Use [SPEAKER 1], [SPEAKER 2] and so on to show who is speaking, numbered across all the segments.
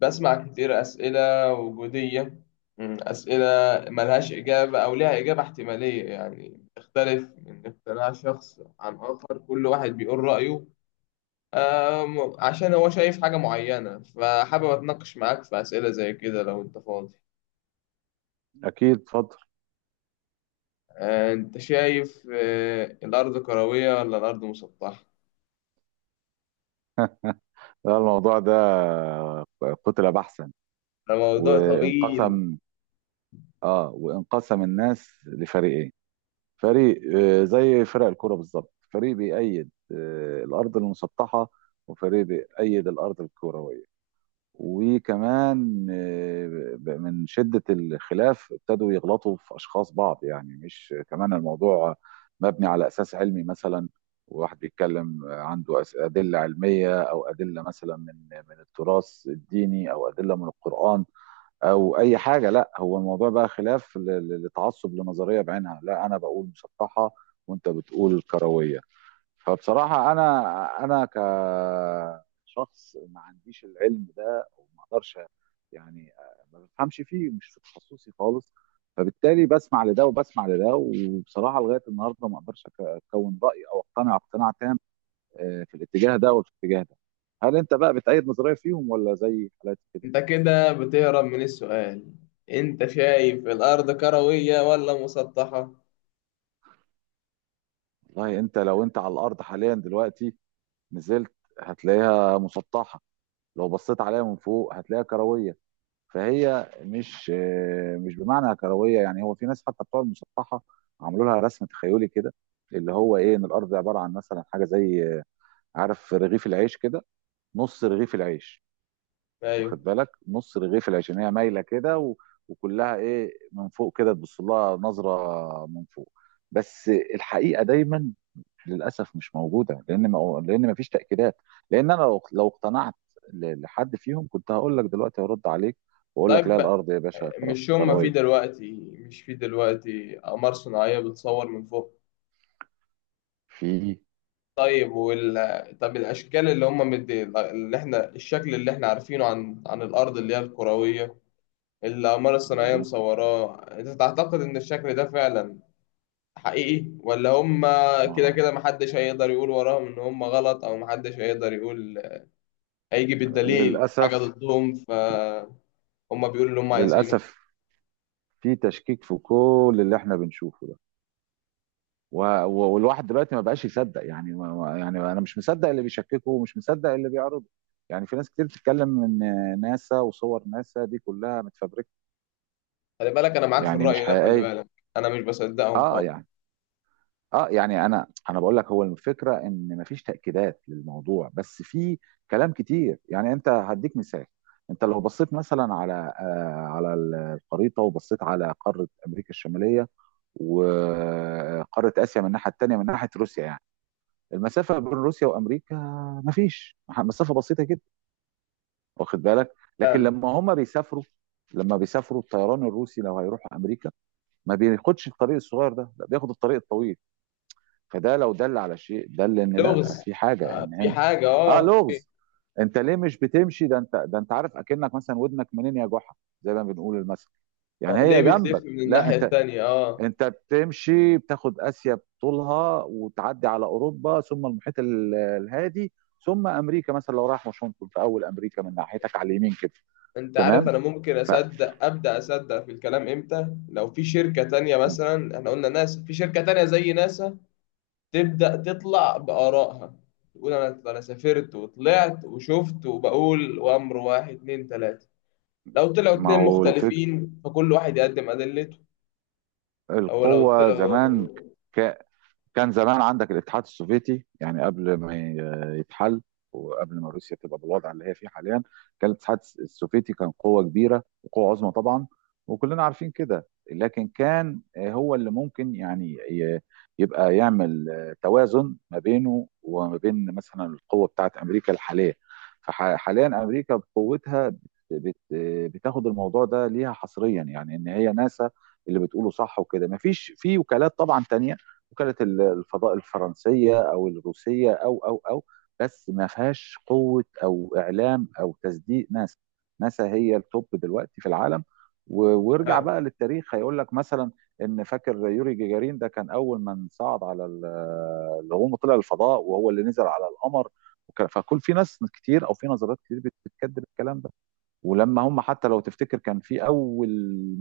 [SPEAKER 1] بسمع كتير أسئلة وجودية، أسئلة ملهاش إجابة أو ليها إجابة احتمالية، يعني تختلف من اقتناع شخص عن آخر، كل واحد بيقول رأيه. عشان هو شايف حاجة معينة، فحابب أتناقش معاك في أسئلة زي كده لو أنت فاضي.
[SPEAKER 2] أكيد اتفضل.
[SPEAKER 1] أنت شايف، الأرض كروية ولا الأرض مسطحة؟
[SPEAKER 2] لا الموضوع ده قتل بحثا
[SPEAKER 1] ده موضوع طويل.
[SPEAKER 2] وانقسم. اه وانقسم الناس لفريقين، فريق زي فرق الكرة بالظبط، فريق بيأيد الأرض المسطحة وفريق بيأيد الأرض الكروية. وكمان من شدة الخلاف ابتدوا يغلطوا في أشخاص بعض، يعني مش كمان الموضوع مبني على أساس علمي مثلا، وواحد بيتكلم عنده أدلة علمية أو أدلة مثلا من التراث الديني أو أدلة من القرآن أو أي حاجة. لا هو الموضوع بقى خلاف لتعصب لنظرية بعينها، لا أنا بقول مسطحة وأنت بتقول كروية. فبصراحة أنا كشخص ما عنديش العلم ده أو ما أقدرش، يعني ما بفهمش فيه، مش في تخصصي خالص. فبالتالي بسمع لده وبسمع لده، وبصراحة لغاية النهاردة ما أقدرش أكون رأي أو أقتنع اقتناع تام، في الاتجاه ده وفي الاتجاه ده. هل أنت بقى بتأيد نظرية فيهم ولا زي حالاتي كده؟
[SPEAKER 1] أنت كده بتهرب من السؤال، أنت شايف الأرض كروية ولا مسطحة؟
[SPEAKER 2] والله أنت لو أنت على الأرض حاليا دلوقتي نزلت هتلاقيها مسطحة، لو بصيت عليها من فوق هتلاقيها كروية. فهي مش مش بمعنى كرويه، يعني هو في ناس حتى بتوع المسطحه عملوا لها رسم تخيلي كده، اللي هو ايه، ان الارض عباره عن مثلا حاجه زي عارف رغيف العيش كده، نص رغيف العيش.
[SPEAKER 1] أيوه.
[SPEAKER 2] واخد بالك نص رغيف العيش، ان هي مايله كده و... وكلها ايه من فوق كده، تبص لها نظره من فوق بس. الحقيقه دايما للاسف مش موجوده، لان ما لان ما فيش تاكيدات، لان انا لو اقتنعت لحد فيهم كنت هقول لك دلوقتي هرد عليك واقول لك لا
[SPEAKER 1] طيب،
[SPEAKER 2] الارض يا باشا كرويه.
[SPEAKER 1] مش في دلوقتي أقمار صناعية بتصور من فوق؟
[SPEAKER 2] في.
[SPEAKER 1] طيب طب، الأشكال اللي هما مدي اللي احنا الشكل اللي احنا عارفينه عن الأرض اللي هي الكروية، اللي الأقمار الصناعية
[SPEAKER 2] مظبوط.
[SPEAKER 1] مصوراه، أنت تعتقد إن الشكل ده فعلا حقيقي؟ ولا هما
[SPEAKER 2] ما
[SPEAKER 1] كده
[SPEAKER 2] هو
[SPEAKER 1] كده محدش هيقدر يقول وراهم إن هما غلط، أو محدش هيقدر يقول هيجي بالدليل حاجة
[SPEAKER 2] للاسف.
[SPEAKER 1] ضدهم، فهم بيقولوا اللي هم عايزينه.
[SPEAKER 2] للاسف في تشكيك في كل اللي احنا بنشوفه ده، والواحد دلوقتي ما بقاش يصدق، يعني يعني انا مش مصدق اللي بيشككه ومش مصدق اللي بيعرضه. يعني في ناس كتير بتتكلم ان ناسا وصور ناسا دي كلها متفبركه،
[SPEAKER 1] خلي بالك أنا معاك في
[SPEAKER 2] يعني مش
[SPEAKER 1] الرأي ده، خلي
[SPEAKER 2] حقيقيه.
[SPEAKER 1] بالك، أنا مش بصدقهم
[SPEAKER 2] اه
[SPEAKER 1] خالص.
[SPEAKER 2] يعني. اه يعني انا بقول لك هو الفكره ان مفيش تاكيدات للموضوع، بس في كلام كتير. يعني انت هديك مثال، انت لو بصيت مثلا على على الخريطه، وبصيت على قاره امريكا الشماليه وقاره اسيا من الناحيه التانيه من ناحيه روسيا، يعني المسافه بين روسيا وامريكا مفيش مسافه، بسيطه جدا، واخد بالك. لكن لما هم بيسافروا، لما بيسافروا الطيران الروسي لو هيروحوا امريكا ما بياخدش الطريق الصغير ده، لا بياخد الطريق الطويل. فده لو دل على شيء دل ان لا
[SPEAKER 1] لغز.
[SPEAKER 2] في حاجه ان
[SPEAKER 1] في
[SPEAKER 2] هنا.
[SPEAKER 1] حاجة،
[SPEAKER 2] اه
[SPEAKER 1] في،
[SPEAKER 2] لغز. انت ليه مش بتمشي ده، انت ده انت عارف، اكنك مثلا ودنك منين يا جحا زي ما بنقول المثل، يعني
[SPEAKER 1] اه ليه
[SPEAKER 2] هي
[SPEAKER 1] بتلف
[SPEAKER 2] جنبك
[SPEAKER 1] من
[SPEAKER 2] لا
[SPEAKER 1] الناحية
[SPEAKER 2] انت.
[SPEAKER 1] التانية
[SPEAKER 2] انت بتمشي بتاخد اسيا بطولها وتعدي على اوروبا ثم المحيط الهادي ثم امريكا، مثلا لو رايح واشنطن في اول امريكا من ناحيتك على اليمين كده.
[SPEAKER 1] انت عارف،
[SPEAKER 2] تمام.
[SPEAKER 1] انا ممكن
[SPEAKER 2] ف.
[SPEAKER 1] اصدق، ابدا اصدق في الكلام، امتى؟ لو في شركة تانية مثلا، احنا قلنا ناسا، في شركة تانية زي ناسا تبدا تطلع بآرائها، تقول انا سافرت وطلعت وشفت، وبقول وامر واحد اتنين تلاتة. لو طلعوا
[SPEAKER 2] ما
[SPEAKER 1] اتنين
[SPEAKER 2] هو الفك...
[SPEAKER 1] مختلفين فكل واحد يقدم ادلته، او لو
[SPEAKER 2] القوه
[SPEAKER 1] طلعوا
[SPEAKER 2] زمان كان زمان عندك الاتحاد السوفيتي، يعني قبل ما يتحل وقبل ما روسيا تبقى بالوضع اللي هي فيه حاليا، كان الاتحاد السوفيتي كان قوة كبيرة وقوة عظمى طبعا وكلنا عارفين كده. لكن كان هو اللي ممكن يعني يبقى يعمل توازن ما بينه وما بين مثلا القوة بتاعت أمريكا الحالية. فحاليا أمريكا بقوتها بت- بتاخد الموضوع ده ليها حصريا، يعني إن هي ناسا اللي بتقوله صح، وكده مفيش في وكالات طبعا تانية، وكالة الفضاء الفرنسية أو الروسية أو بس ما فيهاش قوة أو إعلام أو تصديق ناسا. ناسا هي التوب دلوقتي في العالم. وارجع
[SPEAKER 1] اه
[SPEAKER 2] بقى للتاريخ هيقول لك مثلا ان، فاكر يوري جيجارين ده كان اول من صعد على اللي هو طلع الفضاء وهو اللي نزل على القمر. فكل، في ناس كتير او في نظريات كتير بتكذب الكلام ده. ولما هم حتى، لو تفتكر كان في اول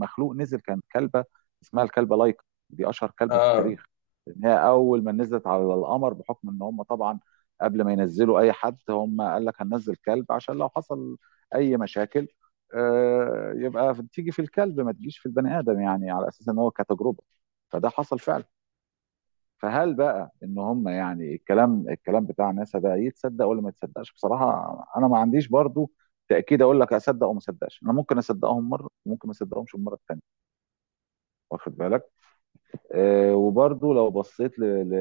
[SPEAKER 2] مخلوق نزل كان كلبه، اسمها الكلبه لايكا، دي اشهر كلبه في
[SPEAKER 1] آه،
[SPEAKER 2] التاريخ. لان هي اول ما نزلت على القمر، بحكم ان هم طبعا قبل ما ينزلوا اي حد هم قال لك هننزل كلب، عشان لو حصل اي مشاكل، يبقى تيجي في الكلب ما تجيش في البني ادم، يعني على اساس ان هو كتجربه، فده حصل فعلا. فهل بقى ان هم، يعني الكلام، الكلام بتاع ناسا ده يتصدق ولا ما يتصدقش؟ بصراحه انا ما عنديش برضو تاكيد اقول لك اصدق او ما اصدقش، انا ممكن اصدقهم مره وممكن ما اصدقهمش المره الثانيه، واخد بالك. أه وبرضو لو بصيت ل... ل...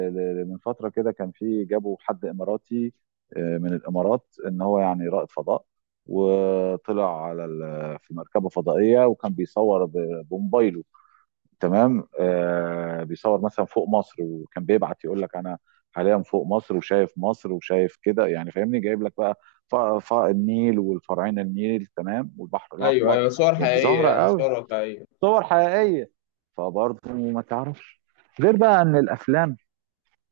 [SPEAKER 2] ل... من فتره كده كان في، جابوا حد اماراتي، من الامارات، ان هو يعني رائد فضاء وطلع على في مركبه فضائيه وكان بموبايله. تمام، آه بيصور مثلا فوق مصر، وكان بيبعت يقول لك انا حاليا فوق مصر وشايف مصر وشايف كده، يعني فاهمني، جايب لك بقى النيل والفرعين النيل تمام والبحر
[SPEAKER 1] ايوه،
[SPEAKER 2] الاحمر.
[SPEAKER 1] ايوه، صور
[SPEAKER 2] يعني
[SPEAKER 1] حقيقية،
[SPEAKER 2] ظاهره
[SPEAKER 1] يعني
[SPEAKER 2] قوي،
[SPEAKER 1] صور واقعية.
[SPEAKER 2] صور حقيقيه. فبرضه ما تعرفش غير بقى ان الافلام،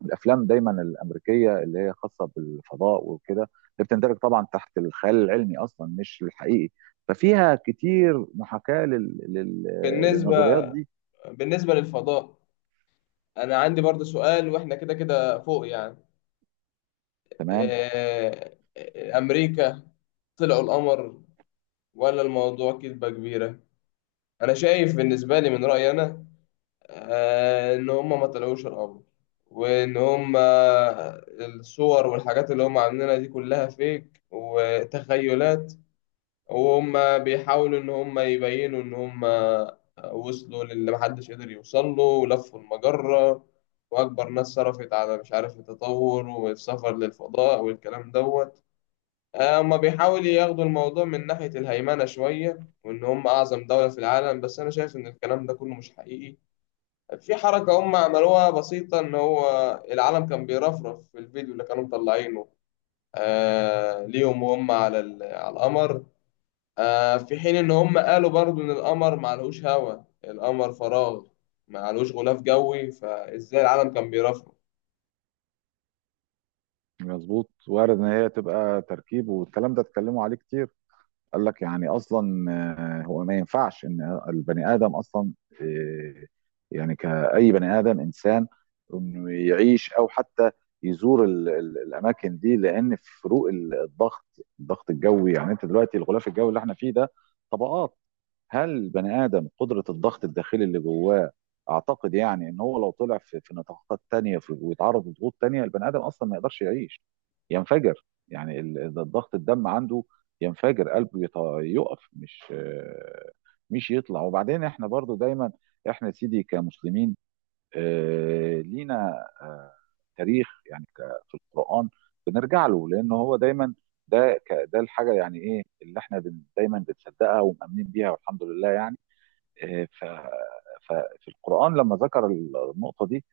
[SPEAKER 2] الافلام دايما الامريكيه اللي هي خاصه بالفضاء وكده، اللي بتندرج طبعا تحت الخيال العلمي اصلا مش الحقيقي، ففيها كتير محاكاه
[SPEAKER 1] بالنسبة
[SPEAKER 2] للنظريات دي.
[SPEAKER 1] بالنسبة للفضاء، أنا عندي برضه سؤال، وإحنا كده كده فوق يعني.
[SPEAKER 2] تمام.
[SPEAKER 1] أمريكا طلعوا القمر ولا الموضوع كذبة كبيرة؟ أنا شايف، بالنسبة لي من رأيي أنا، إن هما ما طلعوش القمر، وإن هما الصور والحاجات اللي هما عاملينها دي كلها فيك وتخيلات، وهم بيحاولوا إن هم يبينوا إن هم وصلوا للي محدش قدر يوصل له ولفوا المجرة، وأكبر ناس صرفت على مش عارف التطور والسفر للفضاء والكلام دوت. هما بيحاولوا ياخدوا الموضوع من ناحية الهيمنة شوية، وإن هم أعظم دولة في العالم، بس أنا شايف إن الكلام ده كله مش حقيقي. في حركة هم عملوها بسيطة، إن هو العالم كان بيرفرف في الفيديو اللي كانوا مطلعينه ليهم وهم على على القمر، في حين ان هم قالوا برضو ان القمر معلهوش هوا، القمر فراغ، معلهوش غلاف جوي، فازاي العالم كان بيرفرف؟
[SPEAKER 2] مظبوط، وارد ان هي تبقى تركيب، والكلام ده اتكلموا عليه كتير. قال لك يعني اصلا هو ما ينفعش ان البني ادم اصلا، آه، يعني كاي بني ادم، انسان، انه يعيش او حتى يزور الاماكن دي، لان فروق الضغط، الضغط الجوي، يعني انت دلوقتي الغلاف الجوي اللي احنا فيه ده طبقات. هل البني ادم قدره الضغط الداخلي اللي جواه، اعتقد يعني ان هو لو طلع في في نطاقات تانية ويتعرض لضغوط تانية البني ادم اصلا ما يقدرش يعيش، ينفجر، يعني الضغط الدم عنده، ينفجر قلبه، يقف، مش مش يطلع. وبعدين احنا برضو دايما، احنا يا سيدي كمسلمين، لينا تاريخ يعني، في القرآن بنرجع له، لأن هو دايما ده ده الحاجة يعني إيه اللي إحنا دايما بنصدقها ومؤمنين بيها، والحمد لله يعني. آه، ف ففي القرآن لما ذكر النقطة دي،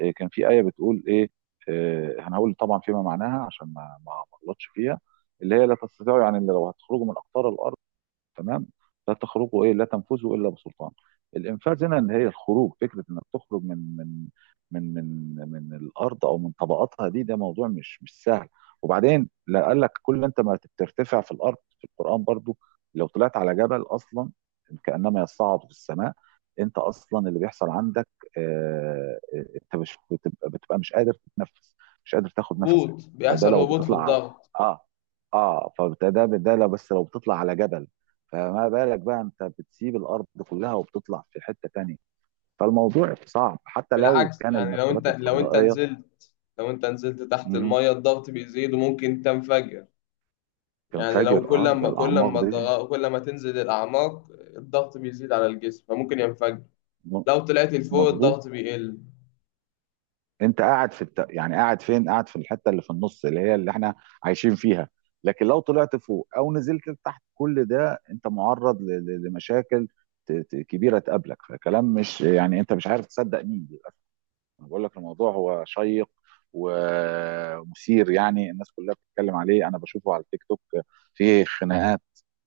[SPEAKER 2] كان في آية بتقول إيه، أنا هقول طبعا فيما معناها عشان ما أغلطش فيها، اللي هي لا تستطيعوا، يعني إلا لو هتخرجوا من أقطار الأرض، تمام، لا تخرجوا ايه، لا تنفذوا الا بسلطان. الانفاذ هنا ان هي الخروج، فكره انك تخرج من من الارض او من طبقاتها دي، ده موضوع مش مش سهل. وبعدين لا قال لك كل انت ما بترتفع في الارض، في القران برضو لو طلعت على جبل اصلا كانما يصعد في السماء. انت اصلا اللي بيحصل عندك انت مش بتبقى, بتبقى مش قادر تتنفس، مش قادر تاخد نفسك.
[SPEAKER 1] هبوط،
[SPEAKER 2] فده
[SPEAKER 1] بيحصل
[SPEAKER 2] لو
[SPEAKER 1] هبوط في
[SPEAKER 2] بتطلع على،
[SPEAKER 1] الضغط.
[SPEAKER 2] اه اه فده ده لو بس لو بتطلع على جبل، فما بالك بقى انت بتسيب الارض كلها وبتطلع في حته تانية؟ فالموضوع صعب حتى لو
[SPEAKER 1] بالعكس،
[SPEAKER 2] كان
[SPEAKER 1] يعني
[SPEAKER 2] المركبات الفضائيه
[SPEAKER 1] لو انت نزلت تحت
[SPEAKER 2] مهم.
[SPEAKER 1] المية الضغط بيزيد وممكن تنفجر.
[SPEAKER 2] كان
[SPEAKER 1] يعني لو
[SPEAKER 2] فاجر
[SPEAKER 1] كل
[SPEAKER 2] اه ده
[SPEAKER 1] ما كل
[SPEAKER 2] الاعماق
[SPEAKER 1] ما
[SPEAKER 2] دي.
[SPEAKER 1] الضغ- كل ما تنزل الاعماق الضغط بيزيد على الجسم، فممكن ينفجر.
[SPEAKER 2] م-
[SPEAKER 1] لو طلعت لفوق
[SPEAKER 2] مظبوط.
[SPEAKER 1] الضغط بيقل.
[SPEAKER 2] انت قاعد في يعني قاعد فين، قاعد في الحته اللي في النص اللي هي اللي احنا عايشين فيها. لكن لو طلعت فوق او نزلت تحت، كل ده انت معرض لمشاكل كبيره تقابلك. فكلام، مش يعني، انت مش عارف تصدق مين. انا بقول لك الموضوع هو شيق ومثير، يعني الناس كلها بتتكلم عليه، انا بشوفه على التيك توك، فيه خناقات،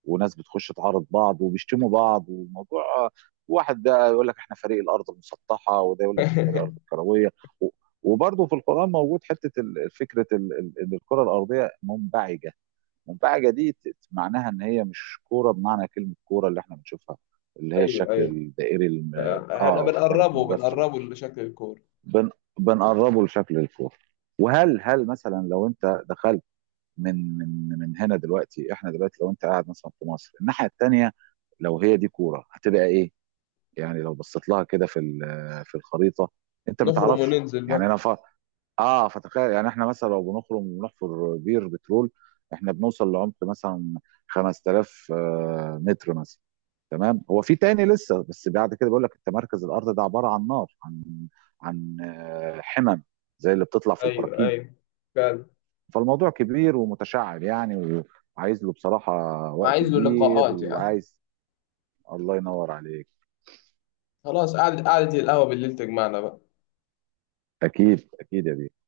[SPEAKER 2] وناس بتخش تعارض بعض وبيشتموا بعض، والموضوع واحد ده يقول لك احنا فريق الارض المسطحه، وده يقول لك الفريق الارض الكرويه. و- وبرضه في القران موجود حته فكره ان الكره الارضيه منبعجه، منبعجه دي معناها ان هي مش كوره بمعنى كلمه كوره اللي احنا بنشوفها، اللي هي
[SPEAKER 1] ايوه،
[SPEAKER 2] الشكل
[SPEAKER 1] ايوه،
[SPEAKER 2] الدائري
[SPEAKER 1] احنا
[SPEAKER 2] اه واخد بالك
[SPEAKER 1] بنقربه
[SPEAKER 2] المجسم،
[SPEAKER 1] بنقربه لشكل الكورة،
[SPEAKER 2] بن بنقربه لشكل الفور. وهل هل مثلا لو انت دخلت من من هنا، دلوقتي احنا دلوقتي لو انت قاعد مثلا في مصر الناحيه التانيه، لو هي دي كوره هتبقى ايه؟ يعني لو بصيت لها كده في في الخريطه انت ما
[SPEAKER 1] نخرم
[SPEAKER 2] تعرفش.
[SPEAKER 1] وننزل بقى.
[SPEAKER 2] يعني انا ف... اه فتخيل، يعني احنا مثلا لو بنخرج ونحفر بير بترول احنا بنوصل لعمق مثلا 5000 متر مثلا، تمام. هو في تاني لسه، بس بعد كده بيقول لك انت مركز الارض ده عباره عن نار، عن عن حمم زي اللي بتطلع في
[SPEAKER 1] ايوه،
[SPEAKER 2] البراكين.
[SPEAKER 1] ايوه، فعلا،
[SPEAKER 2] فالموضوع كبير ومتشعب يعني، وعايز له بصراحه وقت
[SPEAKER 1] عايز له
[SPEAKER 2] كبير
[SPEAKER 1] لقاءات يعني.
[SPEAKER 2] وعايز. الله ينور عليك.
[SPEAKER 1] خلاص، قعدة قعدة القهوة بالليل تجمعنا بقى.
[SPEAKER 2] اكيد اكيد يا بيه.